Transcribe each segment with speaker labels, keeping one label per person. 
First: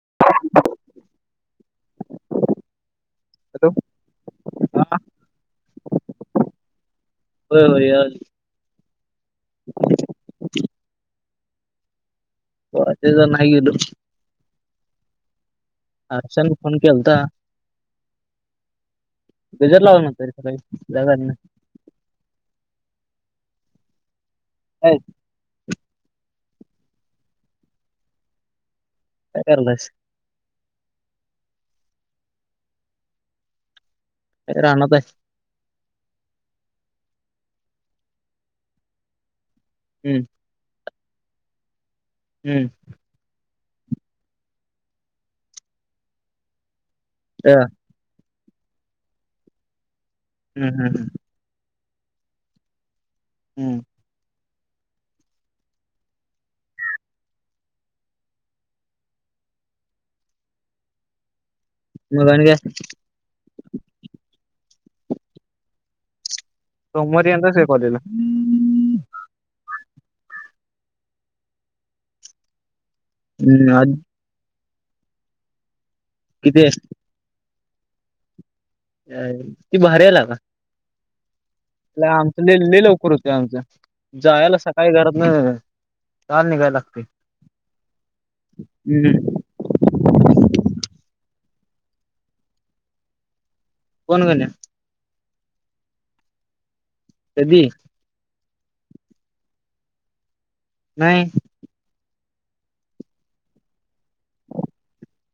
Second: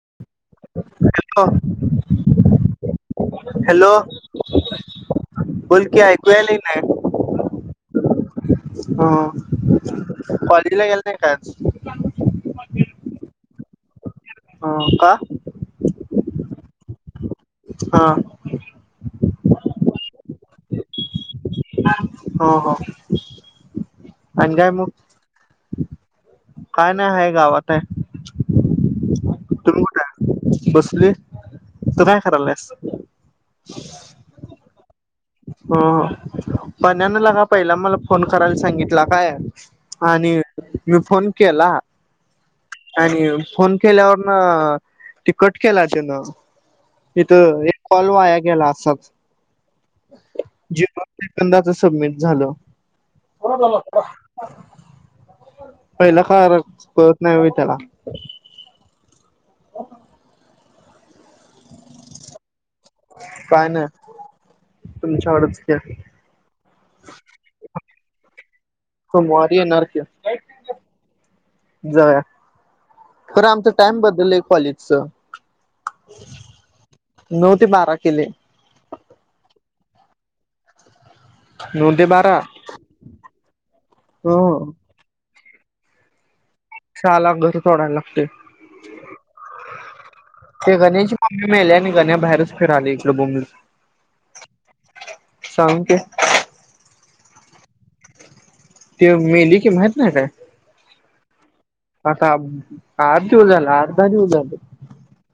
Speaker 1: [inaudible]
Speaker 2: [inaudible] Hello
Speaker 1: हा
Speaker 2: बोल की ऐकू यालय नाय.
Speaker 1: होय होय येणार की.
Speaker 2: ह कॉलेजला गेला नाही का आज.
Speaker 1: पोरा ते जर नाही.
Speaker 2: ह का.
Speaker 1: आच्यान फोन केलता.
Speaker 2: हा
Speaker 1: गजर लावल नाई तरी जाग आली.
Speaker 2: हो हो आणि काय मग. काय नाही हाय गावात हाय.
Speaker 1: काय करायलाईस.
Speaker 2: बसलुय तू काय करायलास.
Speaker 1: रानात हाय.
Speaker 2: हो पण्यान लका पहिला मला फोन करायला सांगितला काय. हा
Speaker 1: हम्म
Speaker 2: आणि मी फोन केला.
Speaker 1: हम्म.
Speaker 2: आणि फोन केल्यावर न ती कट केला त्यांनी इथ.
Speaker 1: अ
Speaker 2: कॉल वाया गेला असाल.
Speaker 1: हम हम हम.
Speaker 2: एकदाच सबमिट झालं.
Speaker 1: हम्म
Speaker 2: पहिला खार कळत नाही हुइ त्याला.
Speaker 1: मग आणि काय.
Speaker 2: काय नाही तुमच्याकडच क.
Speaker 1: सोमवारी येणार हाईस व्हय कॉलेजला. हम्म
Speaker 2: सोमवारी येणार की जावूया. खरं आमच
Speaker 1: आज
Speaker 2: टाइम बदलय कॉलेजच.
Speaker 1: किती हाय.
Speaker 2: नऊ ते बारा केलेय.
Speaker 1: हे भारी यायला का.
Speaker 2: नऊ ते बारा
Speaker 1: आमच लेले लवकर होते आमचं
Speaker 2: हो
Speaker 1: जायला सकाळी घरात.
Speaker 2: साला घर सोडायला लागतेय.
Speaker 1: हम्म
Speaker 2: ते गणेची मम्मी मेल्या आणि गण्या्या बाहेरच फिराले इकडे बोंबलत.
Speaker 1: कोण गण्या.
Speaker 2: साळुंखे.
Speaker 1: कदी.
Speaker 2: ते मेली की माहीत ना आता
Speaker 1: नाही.
Speaker 2: आता आठ दिवस झालं आठ दहा दिवस झालं.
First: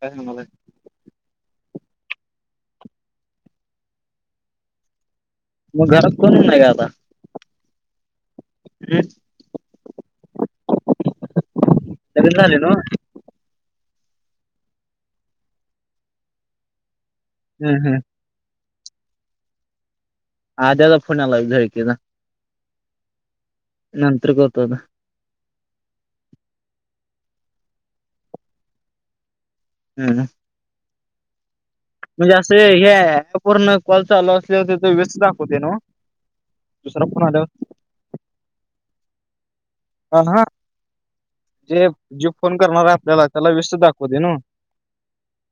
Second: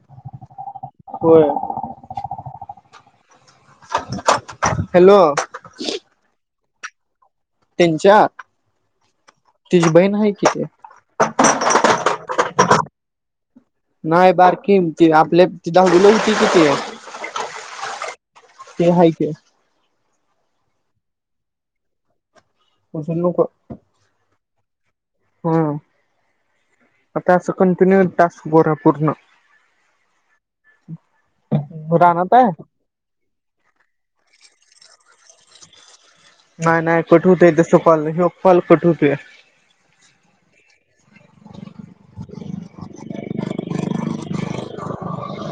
Speaker 1: काय सांगून आलाय.
Speaker 2: होय. हॅलो
Speaker 1: म घरात कोण नाय का आता
Speaker 2: त्यांच्या तिची बहीण आहे की, ती
Speaker 1: त्याचे झाले नव्ह.
Speaker 2: नाय बारकी ती आपल्यात ती दहावीला होती की ती
Speaker 1: हूं हूं
Speaker 2: ते हाय की
Speaker 1: आज्याचा फोन आला झळकेचा.
Speaker 2: कुणु क [unintelligible]
Speaker 1: नंतर करतो आता
Speaker 2: हूं आता असं कंटिन्यू टास्क बोरा पूर्ण
Speaker 1: हं हम्म -
Speaker 2: [unintelligible] रानात
Speaker 1: म्हणजे
Speaker 2: आहे
Speaker 1: असं हे हाय पूर्ण कॉल चालू असल्यावर तिऱ्हे व्यस्त दाखवते ना ओ.
Speaker 2: नाय नाय
Speaker 1: दुसरा फोन
Speaker 2: कट
Speaker 1: आल्यावर
Speaker 2: होतय जसं कॉल ह्यो कॉल कट होतोया.
Speaker 1: पण हा जे जे फोन करणार हाय आपल्याला त्याला व्यस्त दाखवतय ना.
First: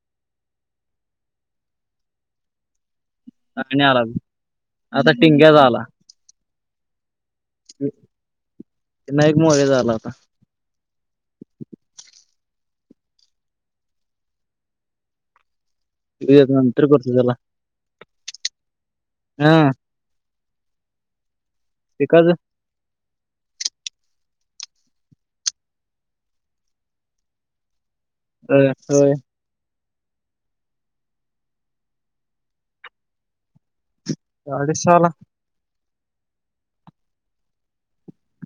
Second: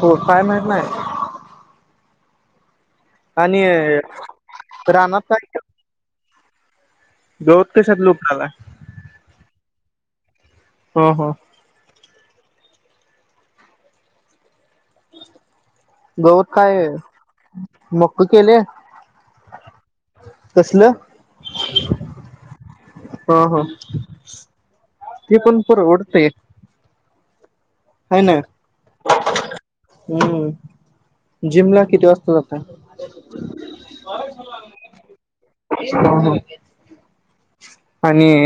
Speaker 2: हो काय माहित नाय. आणि
Speaker 1: आता
Speaker 2: रानात काय
Speaker 1: टिंग्याचा आला
Speaker 2: देओत कशात लोकाला
Speaker 1: ते नाएक मध्ये झाला होता.
Speaker 2: हा हा गवत
Speaker 1: नंतर
Speaker 2: काय
Speaker 1: करतो त्याला
Speaker 2: मक केले.
Speaker 1: हा
Speaker 2: कसलं?
Speaker 1: बिकॉज
Speaker 2: हा हा ते पण परवडतय. हाय ना
Speaker 1: होय होय.
Speaker 2: हम्म जिम ला किती वाजता जातोय.
Speaker 1: साडे सहाला
Speaker 2: हा हा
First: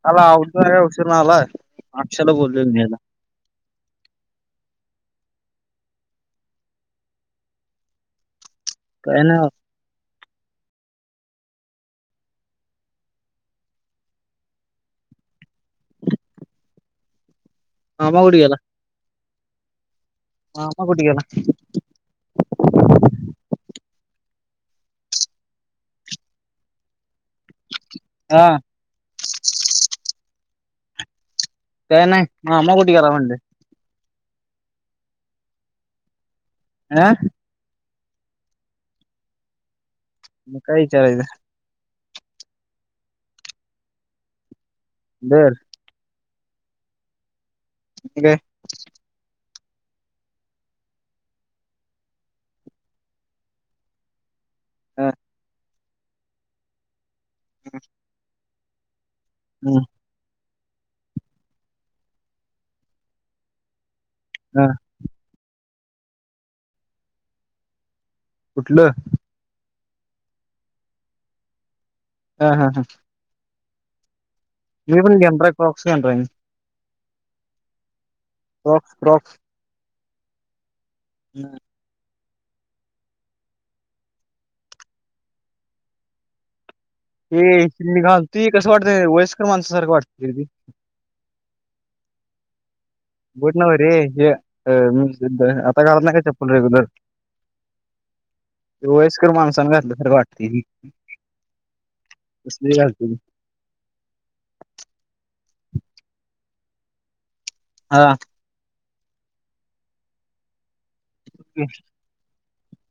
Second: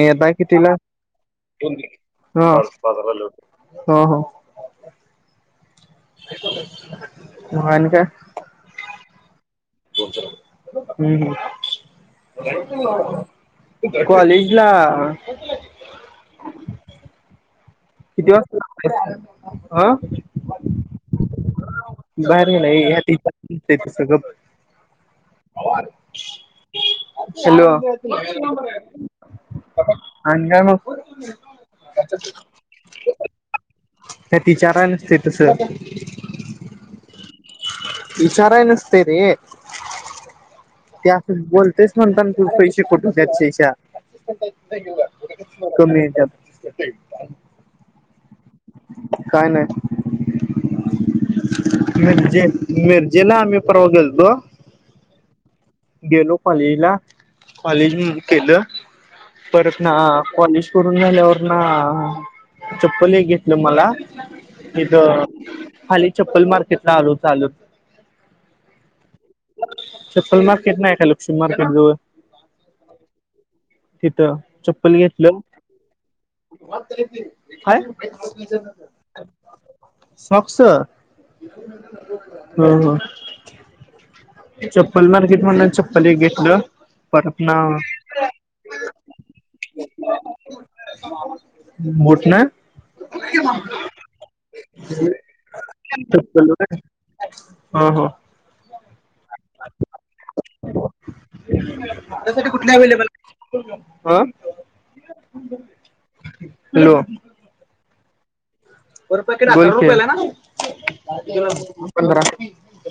Speaker 1: त्याला आवदा हाय औषद हुन आलाय [unintelligible]
Speaker 2: फोन घे हं हं हं आल्या वरती मं आणि काय?
Speaker 1: काय नाय बा
Speaker 2: हूं हूं कॉलेज ला
Speaker 1: मामा
Speaker 2: किती
Speaker 1: कुठे गेला
Speaker 2: वाजता ये आ
Speaker 1: मामा कुठ गेला?
Speaker 2: बाहेर गेलाय [inaudible] सगळंचं [unintelligible] हॅलो
Speaker 1: हा
Speaker 2: आणि काय मग
Speaker 1: काय नाय मामा कुठ गेला म्हंटलं?
Speaker 2: हे तिचारं स्टेट्सअ
Speaker 1: आं
Speaker 2: विचारय नसत रे
Speaker 1: मग काय
Speaker 2: त्या
Speaker 1: विचारायचं
Speaker 2: असच बोल तेच म्हणताना खू पैसे कट हुत्यात शेशा
Speaker 1: बर
Speaker 2: कमी येत्यात
Speaker 1: बे
Speaker 2: काय नाही मेर्जे मिेर्जेला आम्ही पर्वाेलतो
Speaker 1: ह
Speaker 2: गेलो कॉलेजला कॉलेज केलं परत
Speaker 1: हम्म.
Speaker 2: ना कॉलेज करून झाल्यावर ना चप्पल हे घेतलं मला
Speaker 1: हा.
Speaker 2: इथ हाली चप्पल मार्केट ला आलो चालत
Speaker 1: कुठलं
Speaker 2: चप्पल मार्केट नाही आहे काय लक्ष्मी मार्किट जवळ
Speaker 1: हा हा हां
Speaker 2: तिथं चप्पल
Speaker 1: पण
Speaker 2: घेतलं
Speaker 1: घेणार क्रॉक्स घेणार आहे
Speaker 2: काय
Speaker 1: क्रॉक्स क्रॉक्स
Speaker 2: स्वाक्स हा
Speaker 1: हम्म.
Speaker 2: हा चप्पल मार्केट मधन चप्पल एक घेतलं परत ना
Speaker 1: हे घाल तु कसं वाटत वयस्कर माणसासारखं वाटतंती
Speaker 2: कुठं ना
Speaker 1: बुट ना रे हे आता काळात नाही काय चप्पल रेग्युलर
Speaker 2: हा हा
Speaker 1: वायस्कर माणसान घातलं सारखं वाटते ही असलं घालकी
Speaker 2: हा हॅलो
Speaker 1: हा
Speaker 2: पर पाकीट हजार रुपयला ना पंधरा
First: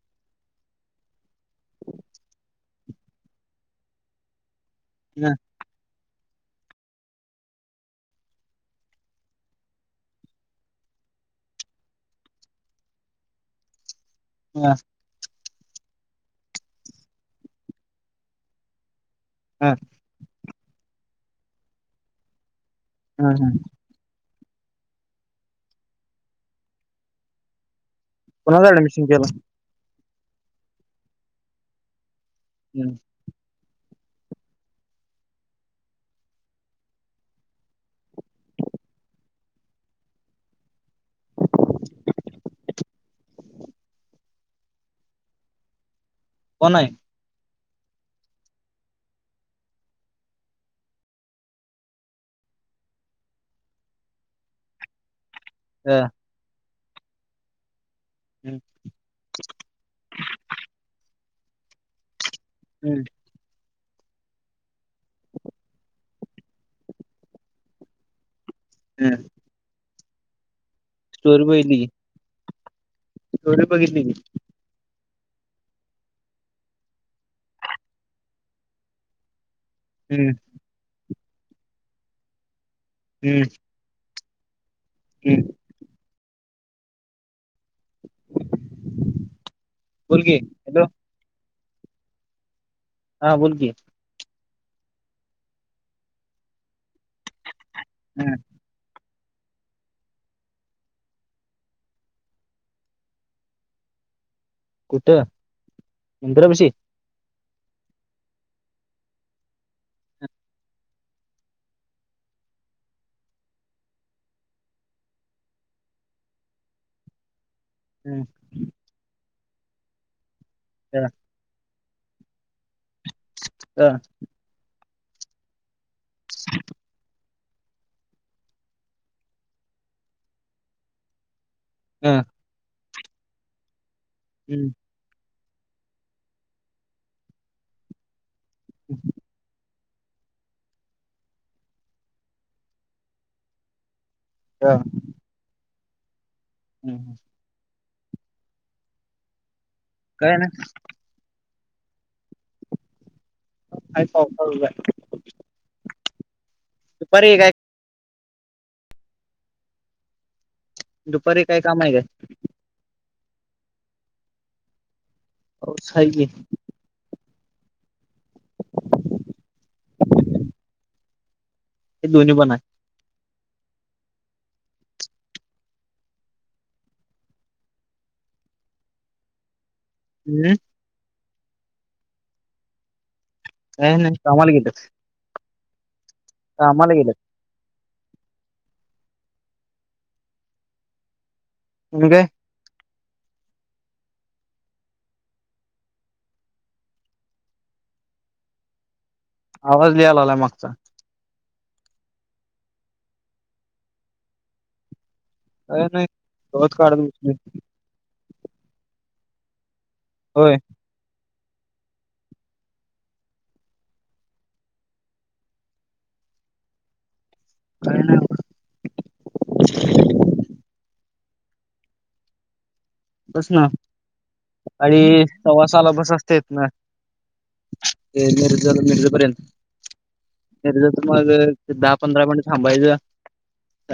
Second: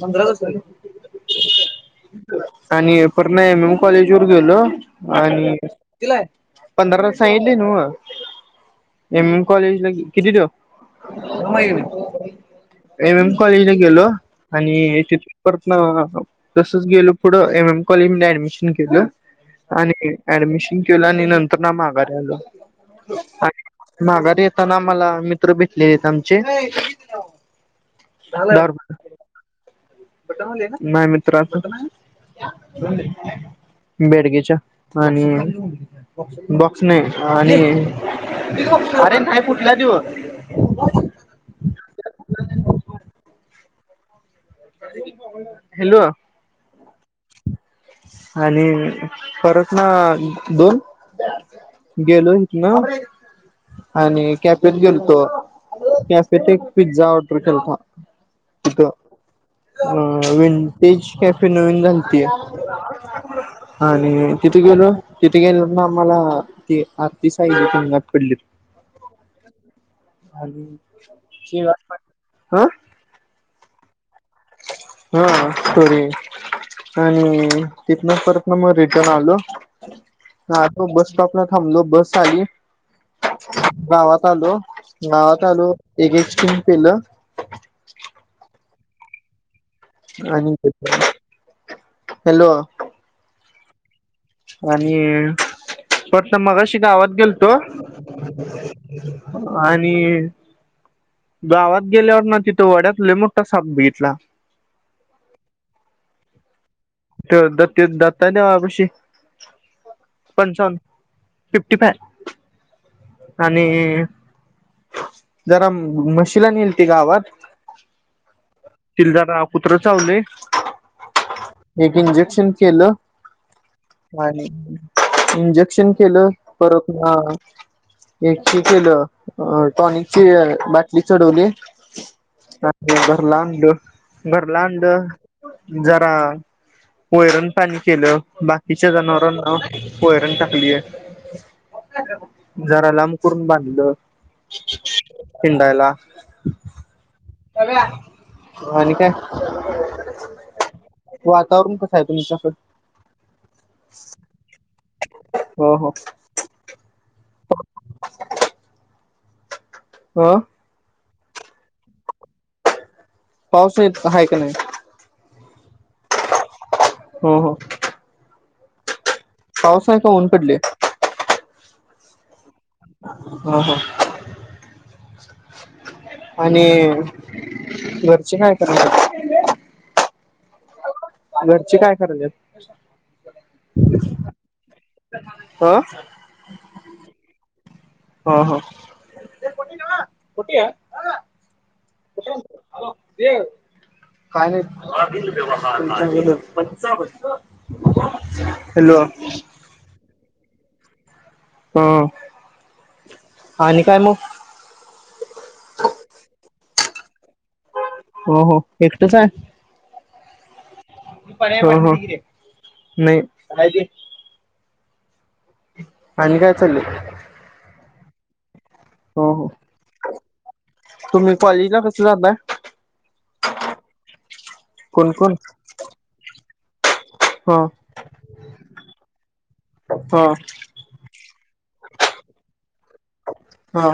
Speaker 2: पंधरावर्ष झाली आणि पण नाही म म कॉलेज व गेलो
Speaker 1: हा
Speaker 2: आणि. तला पंधरा साईठ दे न एम एम कॉलेज ला किती देऊ. एम एम कॉलेजला गेलो
Speaker 1: हा
Speaker 2: आणिथ. परता तसच गेल पुढं एम एम कॉलेज म ऍडमिशन केलं आणि. ऍडमिशन केलं आणि नंतर ना माघार आलं.
Speaker 1: हम हम.
Speaker 2: माघारी येताना आम्हाला मित्र भेटलेले आहेत आमचे
Speaker 1: कोन्हाच ऍडमिशन केलं
Speaker 2: खोटं म्हटले ना नाही मित्र आपण
Speaker 1: हम्म.
Speaker 2: बेडगेच्या आणि बॉक्स नाही आणि अरे नाही कुठला दिव [inaudible] हॅलो
Speaker 1: कोन आहे
Speaker 2: आले परत ना दोन गेलो इथ ना आणि केॅपेेत गेलो तो
Speaker 1: हा
Speaker 2: कॅफे ते पिझ्झा ऑर्डर केलथा
Speaker 1: हम्म
Speaker 2: तीथ अ विंटेज कॅफे नवीन झालतीया
Speaker 1: हम
Speaker 2: [inaudible] आणि तिथे गेलो तिथे गेल ना आम्हाला ती आरती साहिजंगात पडली.
Speaker 1: हम्.
Speaker 2: आणि हा.
Speaker 1: तेवढे बघितली की.
Speaker 2: हा सरी. आणि तिथन परत ना मग रिटर्न आलो.
Speaker 1: हम्म.
Speaker 2: हा तो बस स्टॉपला थांबलो बस आली.
Speaker 1: हम्म.
Speaker 2: गावात आलो
Speaker 1: हम्म
Speaker 2: गावात आलो एक एक सिम केेलं.
Speaker 1: बोल की
Speaker 2: आणि
Speaker 1: हॅलो
Speaker 2: हॅलो.
Speaker 1: हा बोल की.
Speaker 2: आणि परत मगाशी गावात गेलतो.
Speaker 1: हम्म.
Speaker 2: आणि. गावात गेल्यावर ना तिथं वड्यात मोठा साप बघितला.
Speaker 1: कुठं मंद्रपशी.
Speaker 2: त द दत्ताने पशी. पंचावन्न फिफ्टी फाय आणि. जरा म्हशी ला येल त गावात.
Speaker 1: हम्.
Speaker 2: तिलजारा पुत्र चावले.
Speaker 1: ह.
Speaker 2: एक इंजेक्शन केलं
Speaker 1: हा,
Speaker 2: आणि इंजेक्शन. केलं परत ना. एक केलं टॉनिकची बाटली चढवली.
Speaker 1: हा.
Speaker 2: बरलाड
Speaker 1: हम्म
Speaker 2: घरलाड जरा. वयरण पाणी केलं बाकीच्या जनावरांना. पयरण टाकलीय जरा लांब करून बांधलं.
Speaker 1: ह.
Speaker 2: हिंायला.
Speaker 1: हम् ह.
Speaker 2: [unintelligible] काय
Speaker 1: ना
Speaker 2: वातावरण कसं आहे? तुमच्याकड
Speaker 1: आहे पाऊस चालू.
Speaker 2: हो हो
Speaker 1: सुपारीय काय
Speaker 2: ह. [inaudible]
Speaker 1: दुपारी काय काम आहे काय.
Speaker 2: पाऊस नाहीेत आहेाय का नाही.
Speaker 1: हो स आहे.
Speaker 2: हो हो. पाऊस आहे का ऊन पडले.
Speaker 1: हे दोननी बन.
Speaker 2: ह ह. आणि घरचे काय करणार.
Speaker 1: हम्म.
Speaker 2: घरची काय करत आहेत.
Speaker 1: नाही नाही कामाला गेलेत.
Speaker 2: हम.
Speaker 1: कामाला गेलेत.
Speaker 2: हो हो.
Speaker 1: ह [unintelligible]
Speaker 2: हॅलो काय नाही [unintelligible] हॅलो!
Speaker 1: आवाज यायलागलाय मागचा
Speaker 2: हम आणि काय मग
Speaker 1: काय नाही गवत काढत बसलोय.
Speaker 2: हो हो एकटेचाय?
Speaker 1: होय
Speaker 2: हो हो नाही आणि काय चाललंय?
Speaker 1: काय नाही
Speaker 2: हो हो तुम्ही कॉलेजला कस जाता?
Speaker 1: बस ना आणि
Speaker 2: कोण कोण
Speaker 1: सव्वासाला बस असतेे इथ ना
Speaker 2: हा
Speaker 1: मिरज मिरज पर्यंत
Speaker 2: हा
Speaker 1: मिरजाच मग दहा पंधरा मिनट थांबायचं.
Speaker 2: हा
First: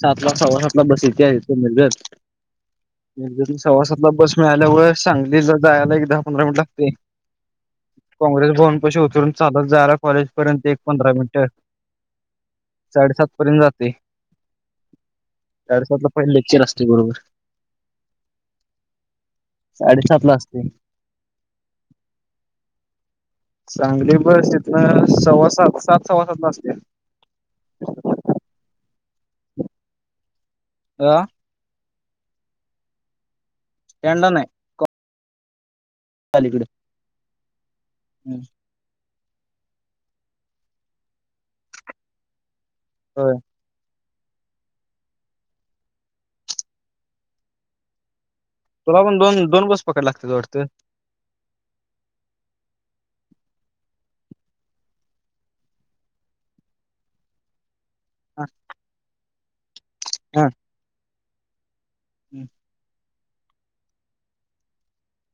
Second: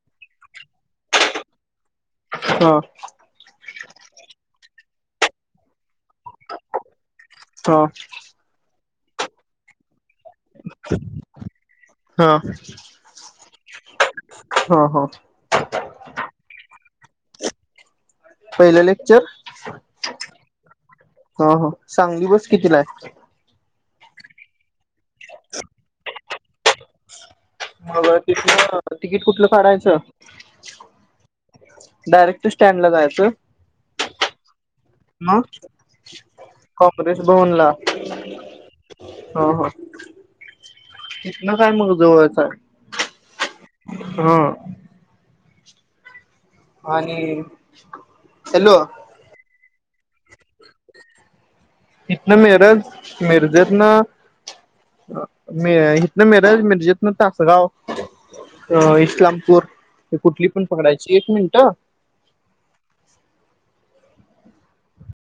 Speaker 1: सातला सव्वा सातला बस येतीय इथं मिरजत.
Speaker 2: हा.
Speaker 1: मिरजेतनं सव्वा सातला बस मिळाल्यां वर सांगलीला जायला एक दहा पंधरा मिनिट लागतेत.
Speaker 2: हा
Speaker 1: काँग्रेसभवनपशी उतरून चालत जायला कॉलेजपर्यंत एक पंधरा मिनिट.
Speaker 2: हा
Speaker 1: साडेसातपर्यंत जाते
Speaker 2: हा
Speaker 1: साडेसातला पहिलं लेक्चर असते बरोबर
Speaker 2: पहिलं लेक्चर
Speaker 1: साडेसातला असते.
Speaker 2: हो हो सांगली बस कितीलाय?
Speaker 1: सांगली बस इथंन सव्वा सात सात सव्वा सातला असतीय.
Speaker 2: मग तिथन तिकीट कुठलं काढायचं?
Speaker 1: अ
Speaker 2: डायरेक्ट स्टँडला जायचं.
Speaker 1: [unintelligible] नाही
Speaker 2: [unintelligible]
Speaker 1: अलीकड
Speaker 2: प्रेश भवन ला.
Speaker 1: हम्
Speaker 2: हा हा तिथंन काय मग जवळचाय.
Speaker 1: हो
Speaker 2: हा आणि हॅलो
Speaker 1: तुला पण दोन दोन बस पकडायला लागतेत वाटतं.
Speaker 2: इथन मिरज मिरजत ना अं इथंन मिरज मिरजेतंन तासगांव
Speaker 1: हा
Speaker 2: अ इस्लामपूर हे कुठली पण पकडायची. एक मिनिट
Speaker 1: हम्